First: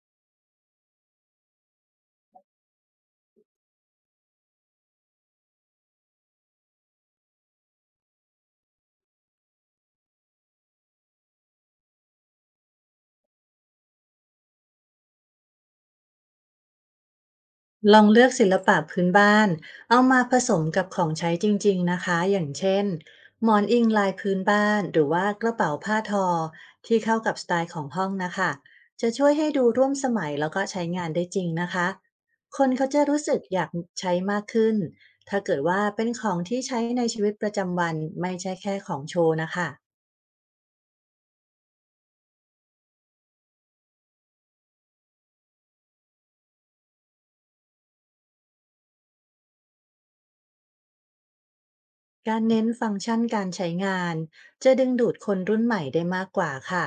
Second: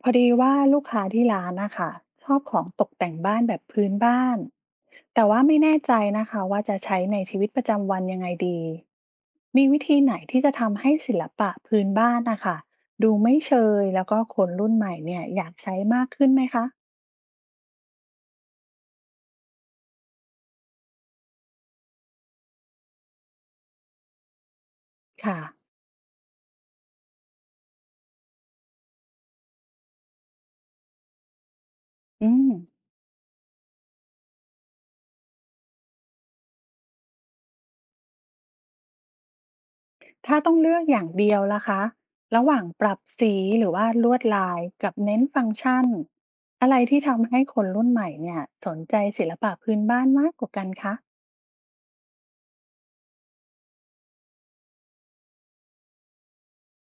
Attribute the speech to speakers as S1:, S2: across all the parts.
S1: พอดีว่าลูกค้าที่ร้านนะคะชอบของตกแต่งบ้านแบบพื้นบ้านแต่ว่าไม่แน่ใจนะคะว่าจะใช้ในชีวิตประจำวันยังไงดีมีวิธีไหนที่จะทำให้ศิลปะพื้นบ้านนะคะดูไม่เชยแล้วก็คนรุ่นใหม่เนี่ยอยากใช้มากขึ้นไหมคะ
S2: ลองเลือกศิลปะพื้นบ้านเอามาผสมกับของใช้จริงๆนะคะอย่างเช่นหมอนอิงลายพื้นบ้านหรือว่า
S1: ค่ะ
S2: กระเป๋าผ้าทอที่เข้ากับสไตล์ของห้องนะคะจะช่วยให้ดูร่วมสมัยแล้วก็ใช้งานได้จริงนะคะ
S1: อืม
S2: คนเขาจะรู้สึกอยากใช้มากขึ้นถ้าเกิดว่าเป็นของที่ใช้ในชีวิตประจำวันไม่ใช่แค่ของโชว์นะคะ
S1: ถ้าต้องเลือกอย่างเดียวล่ะคะระหว่างปรับสีหรือว่าลวดลายกับเน้นฟังก์ชันอะไรที่ทำให้คนรุ่นใหม่เนี่ยสนใจศิลปะพื้นบ้านมากกว่ากันคะ
S2: การเน้นฟังก์ชันการใช้งานจะดึงดูดคนรุ่นใหม่ได้มากกว่าค่ะ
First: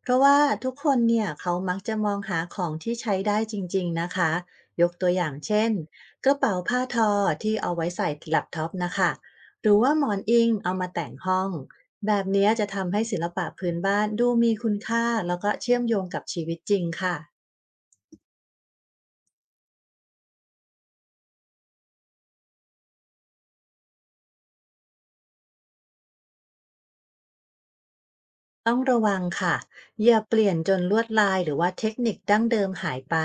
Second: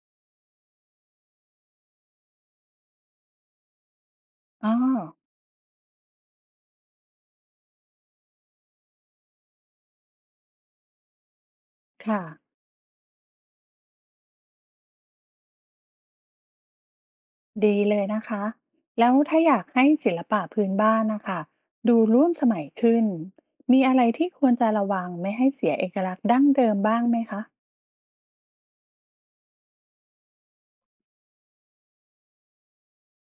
S2: เพราะว่าทุกคนเนี่ยเขามักจะมองหาของที่ใช้ได้จริงๆนะคะ
S1: อ๋อ
S2: ยกตัวอย่างเช่นกระเป๋าผ้าทอที่เอาไว้ใส่แล็ปท็อปนะคะ หรือว่าหมอนอิงเอามาแต่งห้อง แบ
S1: ค่ะ
S2: บเนี้ยจะทำให้ศิลปะพื้นบ้านดูมีคุณค่าแล้วก็เชื่อมโยงกับชีวิตจริงค่ะ
S1: ดีเลยนะคะ แล้วถ้าอยากให้ศิลปะพื้นบ้านนะคะดูร่วมสมัยขึ้น มีอะไรที่ควรจะระวังไม่ให้เสียเอกลักษณ์ดั้งเดิมบ้างไหมคะ
S2: ต้องระวังค่ะอย่าเปลี่ยนจนลวดลายหรือว่าเทคนิคดั้งเดิมหายไป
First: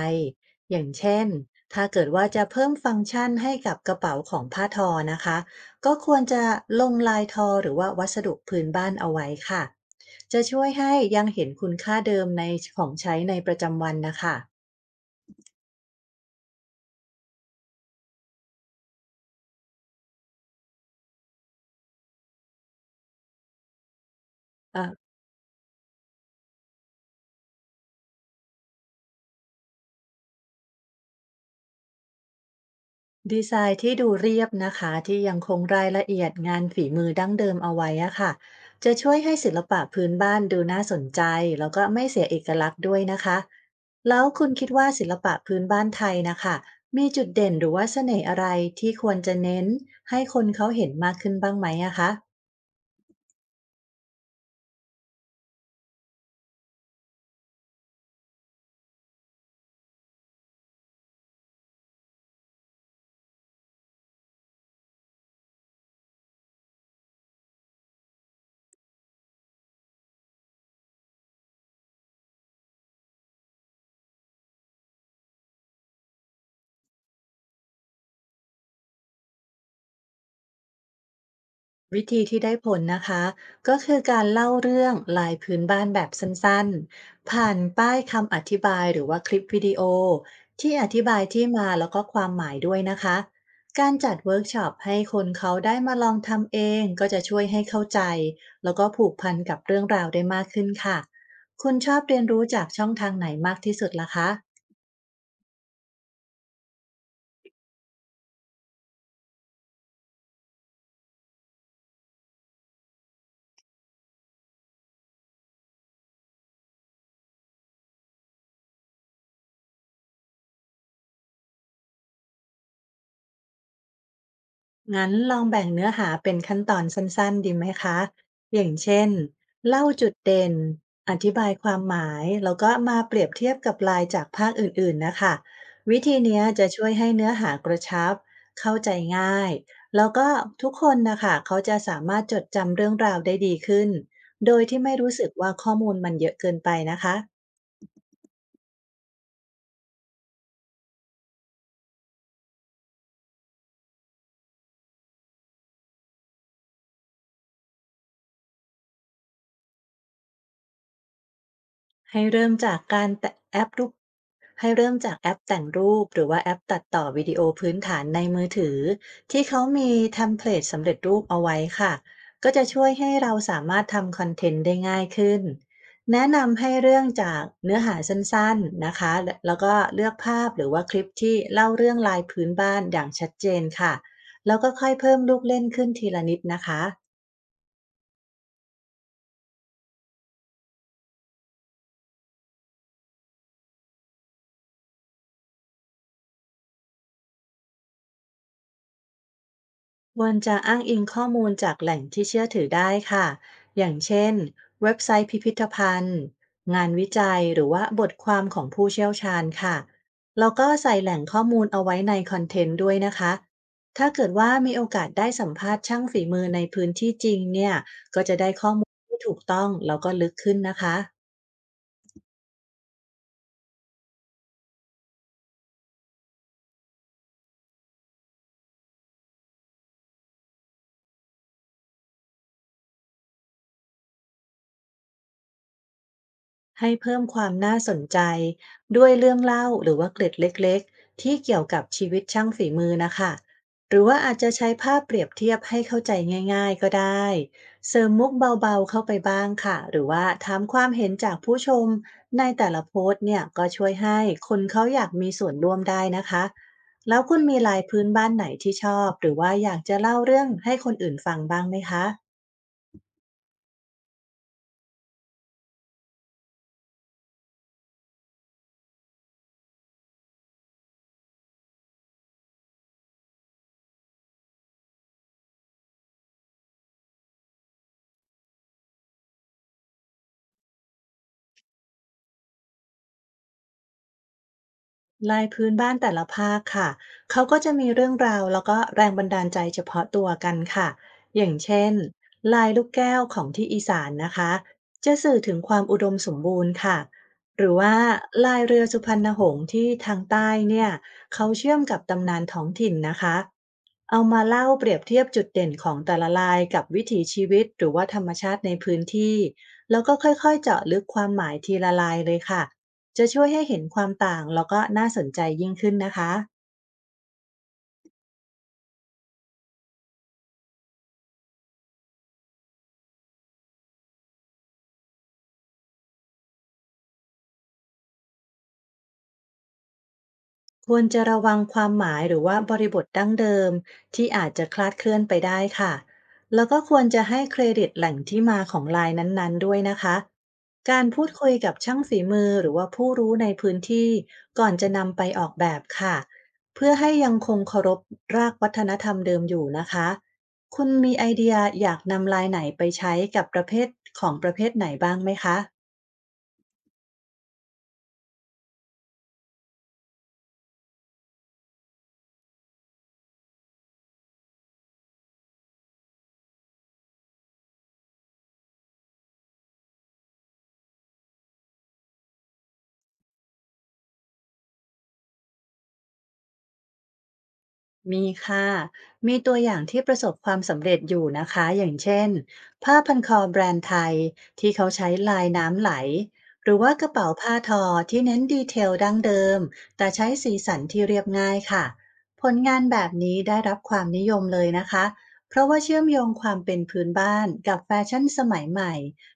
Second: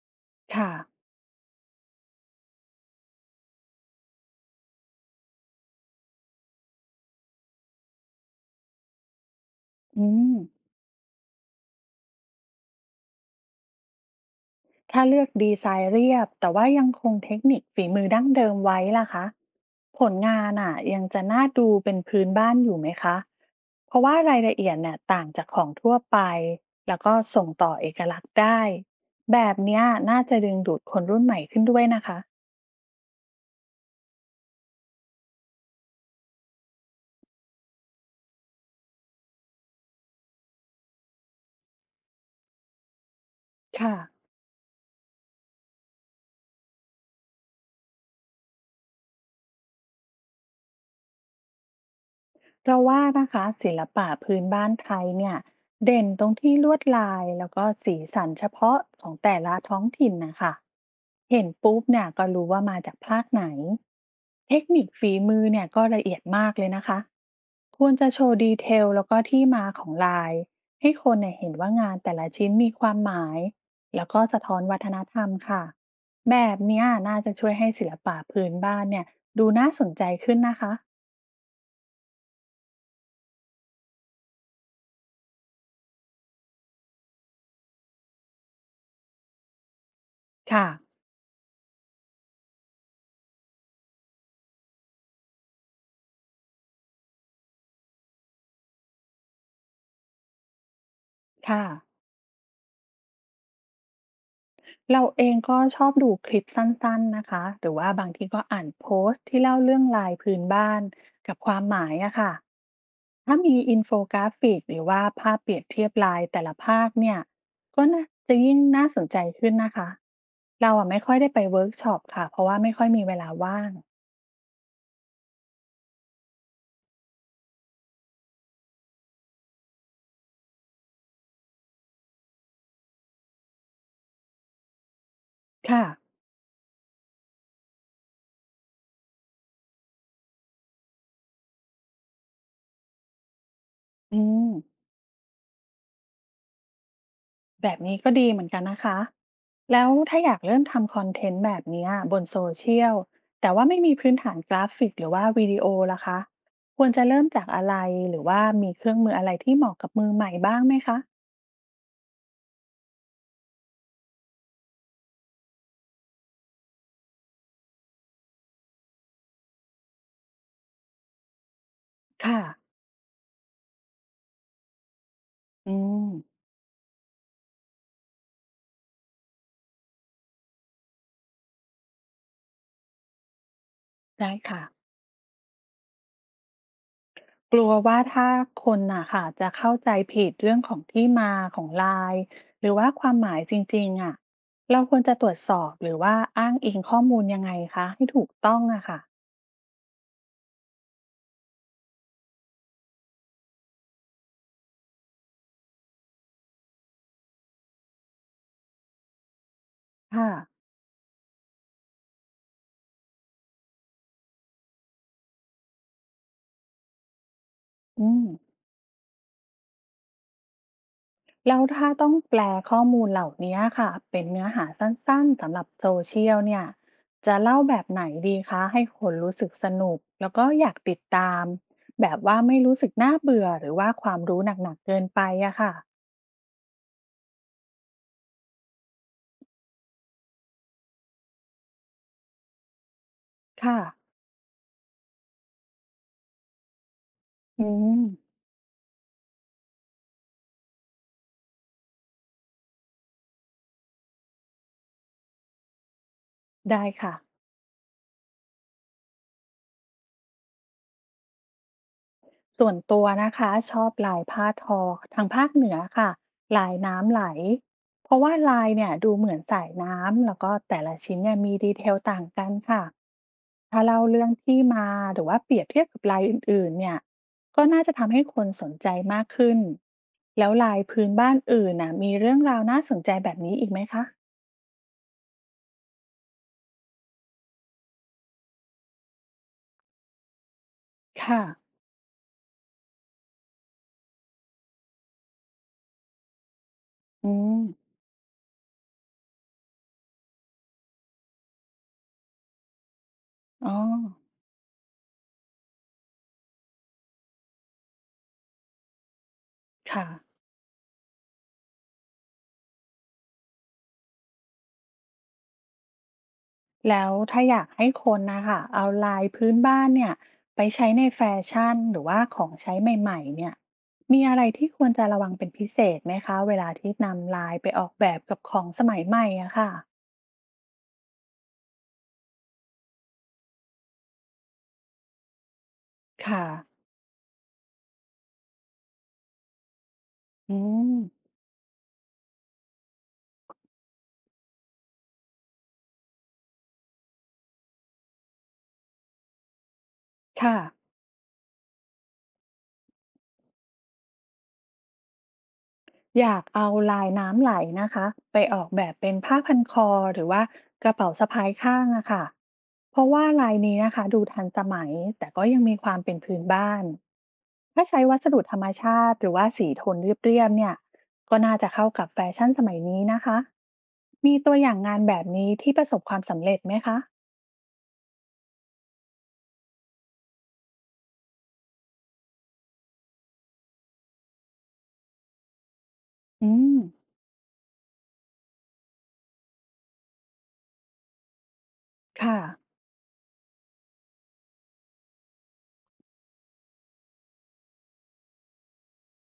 S1: ค่ะ
S2: อย่างเช่นถ้าเกิดว่าจะเพิ่มฟังก์ชันให้กับกระเป๋าของผ้าทอนะคะก็ควรจะลงลายทอหรือว่าวัสดุพื้นบ้านเอาไว้ค่ะ
S1: อืม
S2: จะช่วยให้ยังเห็นคุณค่าเดิมในของใช้ในประจำวันนะคะ
S1: ถ้าเลือกดีไซน์เรียบแต่ว่ายังคงเทคนิคฝีมือดั้งเดิมไว้ล่ะคะผลงานอ่ะยังจะน่าดูเป็นพื้นบ้านอยู่ไหมคะเพราะว่ารายละเอียดเนี่ยต่างจากของทั่วไปแล้วก็ส่งต่อเอกลักษณ์ได้แบบเนี้ยน่าจะดึงดูดคนรุ่นใหม่ขึ้นด้วยนะคะ
S2: ดีไซน์ที่ดูเรียบนะคะที่ยังคงรายละเอียดงานฝีมือดั้งเดิมเอาไว้อะค่ะจะช่วยให้ศิลปะพื้นบ้านดูน่าสนใจแล้วก็ไม่เสียเอกลักษณ์ด้วยนะคะ
S1: ค่ะ
S2: แล้วคุณคิดว่าศิลปะพื้นบ้านไทยนะคะมีจุดเด่นหรือว่าเสน่ห์อะไรที่ควรจะเน้นให้คนเขาเห็นมากขึ้นบ้างไหมอะคะ
S1: เราว่านะคะศิลปะพื้นบ้านไทยเนี่ยเด่นตรงที่ลวดลายแล้วก็สีสันเฉพาะของแต่ละท้องถิ่นนะคะเห็นปุ๊บเนี่ยก็รู้ว่ามาจากภาคไหนเทคนิคฝีมือเนี่ยก็ละเอียดมากเลยนะคะควรจะโชว์ดีเทลแล้วก็ที่มาของลายให้คนเนี่ยเห็นว่างานแต่ละชิ้นมีความหมายแล้วก็สะท้อนวัฒนธรรมค่ะแบบเนี้ยน่าจะช่วยให้ศิลปะพื้นบ้านเนี่ยดูน่าสนใจขึ้นนะคะ
S2: วิธีที่ได้ผลนะคะก็คือการเล่าเรื่องลายพื้นบ้านแบบสั้นๆผ่านป้ายคำอธิบายหรือว่าคลิปวิดีโอ
S1: ค่ะ
S2: ที่อธิบายที่มาแล้วก็ความหมายด้วยนะคะการจัดเวิร์กช็อปให้คนเขาได้มาลองทำเองก็จะช่วยให้เข้าใจแล้วก็ผูกพันกับเรื่องราวได้มากขึ้นค่ะ
S1: ค่ะ
S2: คุณชอบเรียนรู้จากช่องทางไหนมากที่สุดล่ะคะ
S1: เราเองก็ชอบดูคลิปสั้นๆนะคะหรือว่าบางทีก็อ่านโพสต์ที่เล่าเรื่องลายพื้นบ้านกับความหมายอะค่ะถ้ามีอินโฟกราฟิกหรือว่าภาพเปรียบเทียบลายแต่ละภาคเนี่ย ก็น่าจะยิ่งน่าสนใจขึ้นนะคะ เราอะไม่ค่อยได้ไปเวิร์กช็อปค่ะเพราะว่าไม่ค่อยมีเวลาว่าง
S2: งั้นลองแบ่งเนื้อหาเป็นขั้นตอนสั้นๆดีไหมคะอย่างเช่นเล่าจุดเด่นอธิบายความหมายแล้วก็มาเปรียบเทียบกับลายจากภาคอื่นๆนะคะ
S1: ค่ะ
S2: วิธีเนี้ยจะช่วยให้เนื้อหากระชับเข้าใจง่ายแล้วก็ทุกคนนะคะเขาจะสามารถจดจำเรื่องราวได้ดีขึ้น
S1: อืม
S2: โดยที่ไม่รู้สึกว่าข้อมูลมันเยอะเกินไปนะคะ
S1: แบบนี้ก็ดีเหมือนกันนะคะ แล้วถ้าอยากเริ่มทำคอนเทนต์แบบเนี้ยบนโซเชียลแต่ว่าไม่มีพื้นฐานกราฟิกหรือว่าวิดีโอล่ะคะ ควรจะเริ่มจากอะไรหรือว่ามีเครื่องมืออะไรที่เหมาะกับมือใหม่บ้างไหมคะ
S2: ให้เริ่มจากการแตะแอปรูปให้เริ่มจากแอปแต่งรูปหรือว่าแอปตัดต่อวิดีโอพื้นฐานในมือถือที่เขามีเทมเพลตสำเร็จรูปเอาไว้ค่ะ
S1: ค่ะ
S2: ก็จะช่วยให้เราสามารถทำคอนเทนต์ได้ง่ายขึ้น
S1: อื
S2: แนะ
S1: ม
S2: นำให้เรื่องจากเนื้อหาสั้นๆนะคะและแล้วก็เลือกภาพหรือว่าคลิปที่เล่าเรื่องลายพื้นบ้านอย่างชัดเจนค่ะ
S1: ได้
S2: แล้ว
S1: ค่ะ
S2: ก็ค่อยเพิ่มลูกเล่นขึ้นทีละนิดนะคะ
S1: กลัวว่าถ้าคนน่ะค่ะจะเข้าใจผิดเรื่องของที่มาของไลน์หรือว่าความหมายจริงๆอ่ะเราควรจะตรวจสอบหรือว่าอ้างอิงข้อมูลยังไงคะให้ถูกต้องอะค่ะ
S2: ควรจะอ้างอิงข้อมูลจากแหล่งที่เชื่อถือได้ค่ะ อย่างเช่นเว็บไซต์พิพิธภัณฑ์งานวิจัยหรือว่าบทความของผู้เชี่ยวชาญค่ะ
S1: ค่ะ
S2: แล้วก็ใส่แหล่งข้อมูลเอาไว้ในคอนเทนต์ด้วยนะคะถ้าเกิดว่ามีโอกาสได้สัมภาษณ์ช่างฝีมือในพื้นที่จริงเนี่ย
S1: อื
S2: ก็
S1: ม
S2: จะได้ข้อมูลที่ถูกต้องแล้วก็ลึกขึ้นนะคะ
S1: แล้วถ้าต้องแปลข้อมูลเหล่านี้ค่ะเป็นเนื้อหาสั้นๆสำหรับโซเชียลเนี่ยจะเล่าแบบไหนดีคะให้คนรู้สึกสนุกแล้วก็อยากติดตามแบบว่าไม่รู้สึกน่าเบื่อหรือว่าความรู้หนักๆเกินไปอะค่ะ
S2: ให้เพิ่มความน่าสนใจด้วยเรื่องเล่าหรือว่าเกร็ดเล็กๆที่เกี่ยวกับชีวิตช่างฝีมือนะคะ
S1: ค่ะ
S2: หรือว่าอาจจะใช้ภาพเปรียบเทียบให้เข้าใจง่ายๆก็ได้
S1: อื
S2: เส
S1: ม
S2: ริมมุกเบาๆเข้าไปบ้างค่ะหรือว่าถามความเห็นจากผู้ชมในแต่ละโพสต์เนี่ยก็ช่วยให้คนเขาอยากมีส่วนร่วมได้นะคะ
S1: ได้ค่ะ
S2: แล้วคุณมีลายพื้นบ้านไหนที่ชอบหรือว่าอยากจะเล่าเรื่องให้คนอื่นฟังบ้างไหมคะ
S1: ส่วนตัวนะคะชอบลายผ้าทอทางภาคเหนือค่ะลายน้ำไหลเพราะว่าลายเนี่ยดูเหมือนสายน้ำแล้วก็แต่ละชิ้นเนี่ยมีดีเทลต่างกันค่ะถ้าเล่าเรื่องที่มาหรือว่าเปรียบเทียบกับลายอื่นๆเนี่ยก็น่าจะทำให้คนสนใจมากขึ้นแล้วลายพื้นบ้านอื่นน่ะมีเรื่องราวน่าสนใจแบบนี้อีกไหมคะ
S2: ลายพื้นบ้านแต่ละภาคค่ะเขาก็จะมีเรื่องราวแล้วก็แรงบันดาลใจเฉพาะตัวกันค่ะอ
S1: ค่ะ
S2: ย่างเช่นลายลูกแก้วของที่อีสานนะคะจะสื่อถึงความอุดมสมบูรณ์ค่ะ
S1: อืม
S2: หรือว่าลายเรือสุพรรณหงส์ที่ทางใต้เนี่ยเขาเชื่อมกับตำนานท้องถิ่นนะคะ
S1: อ๋อ
S2: เอามาเล่าเปรียบเทียบจุดเด่นของแต่ละลายกับวิถีชีวิตหรือว่าธรรมชาติในพื้นที่แล้ว
S1: ค่ะ
S2: ก็ค่อยๆเจาะลึกความหมายทีละลายเลยค่ะ จะช่วยให้เห็นความต่างแล้วก็น่าสนใจยิ่งขึ้นนะคะ
S1: แล้วถ้าอยากให้คนนะคะเอาลายพื้นบ้านเนี่ยไปใช้ในแฟชั่นหรือว่าของใช้ใหม่ๆเนี่ยมีอะไรที่ควรจะระวังเป็นพิเศษไหมคะเวลาที่นำลายไปออกแบบกับของสมัยใหม่อะค่ะ
S2: ควรจะระวังความหมายหรือว่าบริบทดั้งเดิมที่อาจจะคลาดเคลื่อนไปได้ค่ะ
S1: ค่ะ
S2: แล้วก็ควรจะให้เครดิตแหล่งที่มาของลายนั้นๆด้วยนะคะ
S1: อืม
S2: การพูดคุยกับช่างฝีมือหรือว่าผู้รู้ในพื้นที่ก่อนจะนำไปออกแบบค่ะเพื่อให้ยังคงเคารพรากวัฒนธรรมเดิมอยู่นะคะ
S1: ค่ะ
S2: คุณมีไอเดียอยากนำลายไหนไปใช้กับประเภทของประเภทไหนบ้างไหมคะ
S1: อยากเอาลายน้ำไหลนะคะไปออกแบบเป็นผ้าพันคอหรือว่ากระเป๋าสะพายข้างอะค่ะเพราะว่าลายนี้นะคะดูทันสมัยแต่ก็ยังมีความเป็นพื้นบ้านถ้าใช้วัสดุธรรมชาติหรือว่าสีโทนเรียบๆเนี่ยก็น่าจะเข้ากับแฟชั่นสมัยนี้นะคะมีตัวอย่างงานแบบนี้ที่ประสบความสำเร็จไหมคะ
S2: มีค่ะ มีตัวอย่างที่ประสบความสำเร็จอยู่นะคะ อย่างเช่นผ้าพันคอแบรนด์ไทยที่เขาใช้ลายน้ำไหล
S1: อื
S2: หรื
S1: ม
S2: อว่ากระเป๋าผ้าทอที่เน้นดีเทลดั้งเดิมแต่ใช้สีสันที่เรียบง่ายค่ะ
S1: ค่ะ
S2: ผลงานแบบนี้ได้รับความนิยมเลยนะคะเพราะว่าเชื่อมโยงความเป็นพื้นบ้านกับแฟชั่นสมัยใหม่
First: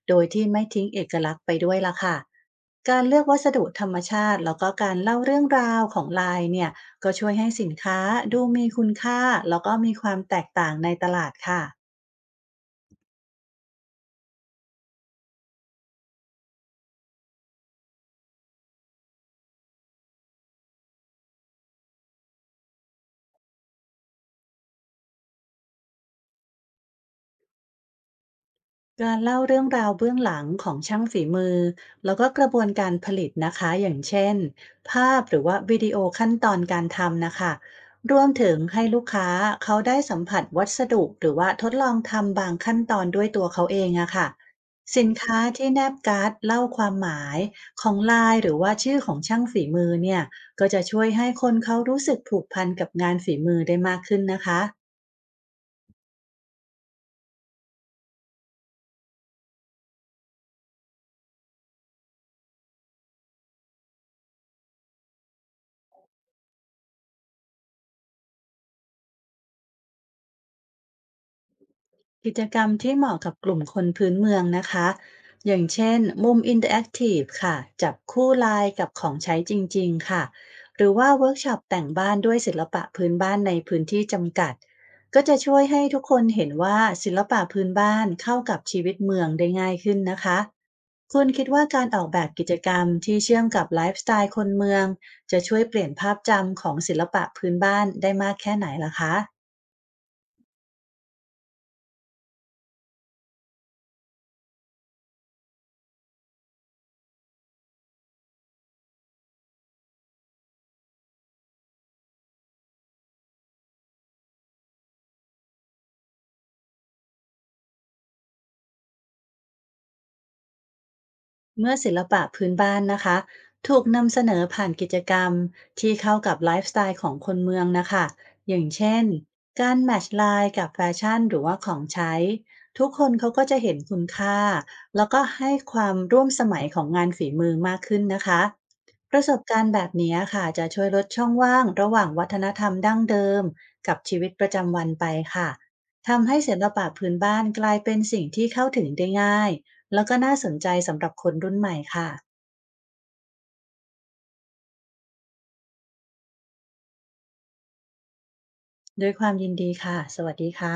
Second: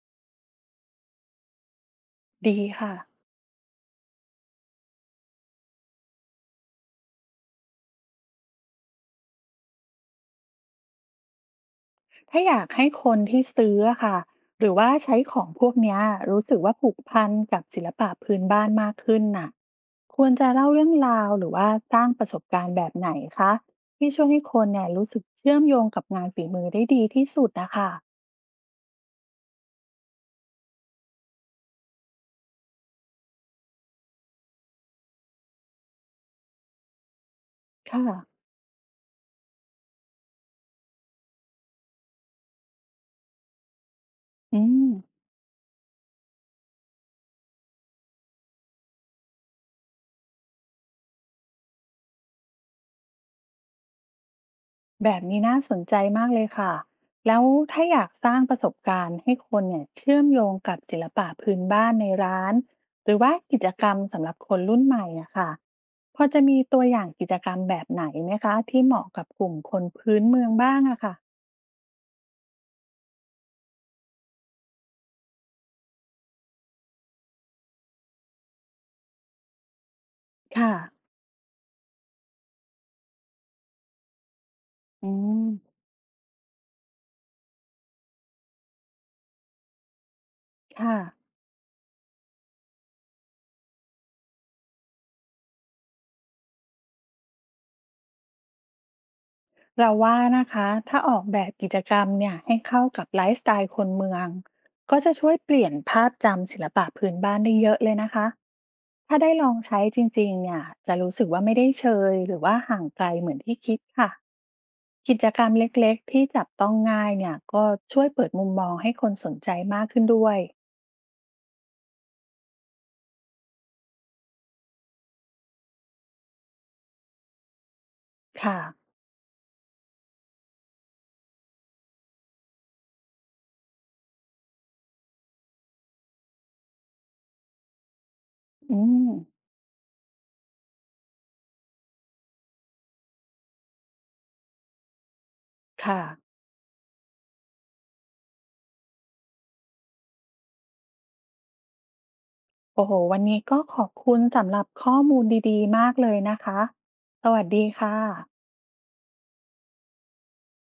S2: โดยที่ไม่ทิ้งเอกลักษณ์ไปด้วยละค่ะ
S1: ดีค่ะ
S2: การเลือกวัสดุธรรมชาติแล้วก็การเล่าเรื่องราวของลายเนี่ย ก็ช่วยให้สินค้าดูมีคุณค่าแล้วก็มีความแตกต่างในตลาดค่ะ
S1: ถ้าอยากให้คนที่ซื้ออะค่ะหรือว่าใช้ของพวกเนี้ยรู้สึกว่าผูกพันกับศิลปะพื้นบ้านมากขึ้นน่ะควรจะเล่าเรื่องราวหรือว่าสร้างประสบการณ์แบบไหนคะที่ช่วยให้คนเนี่ยรู้สึกเชื่อมโยงกับงานฝีมือได้ดีที่สุดนะคะ
S2: การเล่าเรื่องราวเบื้องหลังของช่างฝีมือแล้วก็กระบวนการผลิตนะคะอย่างเช่นภาพหรือว่าวิดีโอขั้นตอนการทำนะคะ
S1: ค
S2: รวม
S1: ่ะ
S2: ถึงให้ลูกค้าเขาได้สัมผัสวัสดุหรือว่าทดลองทำบางขั้นตอนด้วยตัวเขาเองอะค่ะ
S1: อืม
S2: สินค้าที่แนบการ์ดเล่าความหมายของลายหรือว่าชื่อของช่างฝีมือเนี่ยก็จะช่วยให้คนเขารู้สึกผูกพันกับงานฝีมือได้มากขึ้นนะคะ
S1: แบบนี้น่าสนใจมากเลยค่ะ แล้วถ้าอยากสร้างประสบการณ์ให้คนเนี่ยเชื่อมโยงกับศิลปะพื้นบ้านในร้าน หรือว่ากิจกรรมสำหรับคนรุ่นใหม่อะค่ะพอจะมีตัวอย่างกิจกรรมแบบไหนไหมคะที่เหมาะกับกลุ่มคนพื้นเมืองบ้างอะค่ะ
S2: กิจกรรมที่เหมาะกับกลุ่มคนพื้นเมืองนะคะอย่างเช่นมุมอินเตอร์แอคทีฟค่ะจับคู่ลายกับของใช้จริงๆค่ะ
S1: ค่ะ
S2: หรือว่าเวิร์กช็อปแต่งบ้านด้วยศิลปะพื้นบ้านในพื้นที่จำกัด
S1: อื
S2: ก็จะ
S1: ม
S2: ช่วยให้ทุกคนเห็นว่าศิลปะพื้นบ้านเข้ากับชีวิตเมืองได้ง่ายขึ้นนะคะ
S1: ค่ะ
S2: คุณคิดว่าการออกแบบกิจกรรมที่เชื่อมกับไลฟ์สไตล์คนเมืองจะช่วยเปลี่ยนภาพจำของศิลปะพื้นบ้านได้มากแค่ไหนล่ะคะ
S1: เราว่านะคะถ้าออกแบบกิจกรรมเนี่ยให้เข้ากับไลฟ์สไตล์คนเมืองก็จะช่วยเปลี่ยนภาพจำศิลปะพื้นบ้านได้เยอะเลยนะคะถ้าได้ลองใช้จริงๆเนี่ยจะรู้สึกว่าไม่ได้เชยหรือว่าห่างไกลเหมือนที่คิดค่ะกิจกรรมเล็กๆที่จับต้องง่ายเนี่ยก็ช่วยเปิดมุมมองให้คนสนใจมากขึ้นด้วย
S2: เมื่อศิลปะพื้นบ้านนะคะถูกนำเสนอผ่านกิจกรรมที่เข้ากับไลฟ์สไตล์ของคนเมืองนะคะอ
S1: ค่ะ
S2: ย่างเช่นการแมทช์ไลน์กับแฟชั่นหรือว่าของใช้ทุกคนเขาก็จะเห็นคุณค่าแล้วก็ให้ความร่วมสมัยของงานฝีมือมากขึ้นนะคะ
S1: อืม
S2: ประสบการณ์แบบนี้ค่ะจะช่วยลดช่องว่างระหว่างวัฒนธรรมดั้งเดิมกับชีวิตประจำวันไปค่ะ
S1: ค่ะ
S2: ทำให้ศิลปะพื้นบ้านกลายเป็นสิ่งที่เข้าถึงได้ง่าย แล้วก็น่าสนใจสำหรับคนรุ่นใหม่ค่ะ
S1: โอ้โหวันนี้ก็ขอบคุณสำหรับข้อมูลดีๆมากเลยนะคะสวัสดีค่ะ
S2: ด้วยความยินดีค่ะ สวัสดีค่ะ